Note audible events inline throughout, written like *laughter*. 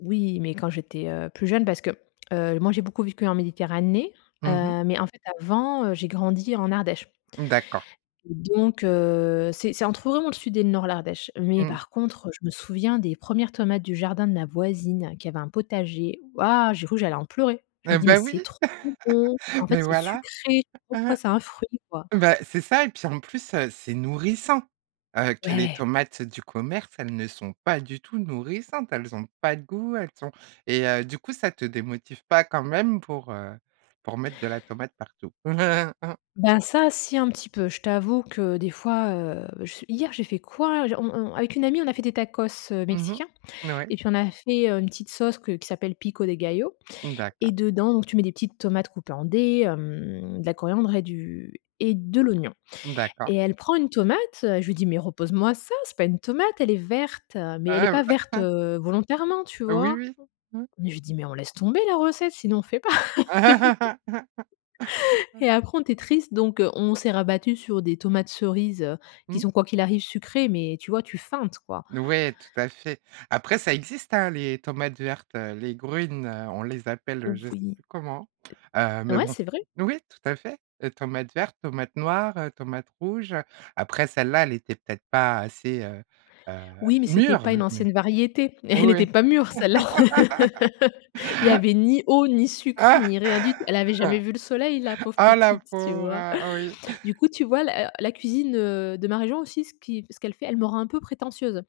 Oui, mais quand j'étais, heu, plus jeune parce que, heu, moi, j'ai beaucoup vécu en Méditerranée. Mmh mh. Heu, mais en fait, avant, heu, j'ai grandi en Ardèche. D'accord. Donc heu, c'est c'est entre vraiment le sud et le nord, l'Ardèche, mais Mmh. par contre, heu, je me souviens des 1res tomates du jardin de ma voisine qui avait un potager. Waouh, j'ai cru j'allais en pleurer. Je Ah me dis «Mais bah c'est oui, trop bon!» en *laughs* fait, mais c'est voilà. sucré. Pourquoi *chuckles* c'est un fruit, quoi? Bah, c'est ça et puis, en plus, heu, c'est nourrissant. Heu, que les Ouais. tomates du commerce, elles ne sont pas du tout nourrissantes, elles ont pas de goût, elles sont et heu, du coup, ça te démotive pas quand même pour, heu, pour mettre de la tomate partout? *chuckles* Ben, ça, si un petit peu. Je t'avoue que des fois, heu, je hier, j'ai fait quoi? J on on avec une amie, on a fait des tacos, heu, Mmh mh, mexicains n ouais. et puis, on a fait, heu, une petite sauce que qui s'appelle pico de gallo, Mmh, d'accord. et dedans donc tu mets des petites tomates coupées en dés, hem, de la coriandre et du et de l'oignon, Mmh, d'accord. et elle prend une tomate, heu, je lui dis: «Mais repose moi ça, c'est pas une tomate, elle est verte», mais elle est Ah ouais, pas verte, bah. *chuckles* heu, volontairement, tu Oh oui vois? oui, mmh. Mais je dis: «Mais on laisse tomber la recette, sinon on fait pas». *laughs* *laughs* Et après on était triste donc heu, on s'est rabattues sur des tomates cerises, heu, qui Mmh. sont, quoi qu'il arrive, sucrées, mais tu vois, tu feintes, quoi. N ouais, tout à fait. Après, ça existe, hein, les tomates vertes, heu, les grün, heu, on les appelle je sais Voui. plus comment. Heu, mais Ouais, bon, c'est vrai. n oui, tout à fait. Les tomates vertes, tomates noires, heu, tomates rouges, heu, après, celle-là, elle était peut-être pas assez, heu, heu, Oui mais c'était mûre. pas une Oui. ancienne variété et *chuckles* elle était pas mûre celle là. *laughs* *laughs* Il y avait ni eau, ni sucre, ni rien du tout. Elle avait jamais vu le soleil, la *laughs* pauvre Oh la petite, tu pauvre, vois? heu, oui. Du coup, tu vois, la la cuisine, heu, de ma région aussi, ce qui ce qu'elle fait, elle me rend un peu prétentieuse,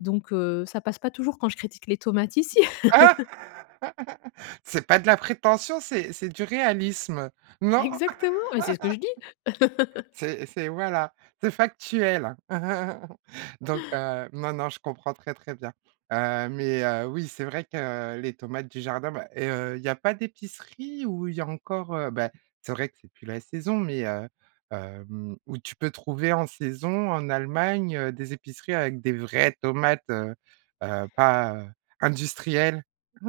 donc heu, ça passe pas toujours quand je critique les tomates ici. *laughs* *laughs* C'est pas de la prétention, c'est c'est du réalisme. Non? Exactement, mais c'est ce que je dis. *laughs* *laughs* C'est c'est, voilà, c'est factuel. *chuckles* Donc heu, non non, je comprends très, très bien. Heu, mais heu, oui, c'est vrai que les tomates du jardin, bah et heu, il y a pas d'épicerie où il y a encore, heu, bah, c'est vrai que c'est plus la saison, mais heu, hem, où tu peux trouver en saison en Allemagne, heu, des épiceries avec des vraies tomates, heu, heu, pas, heu, industrielles? *chuckles*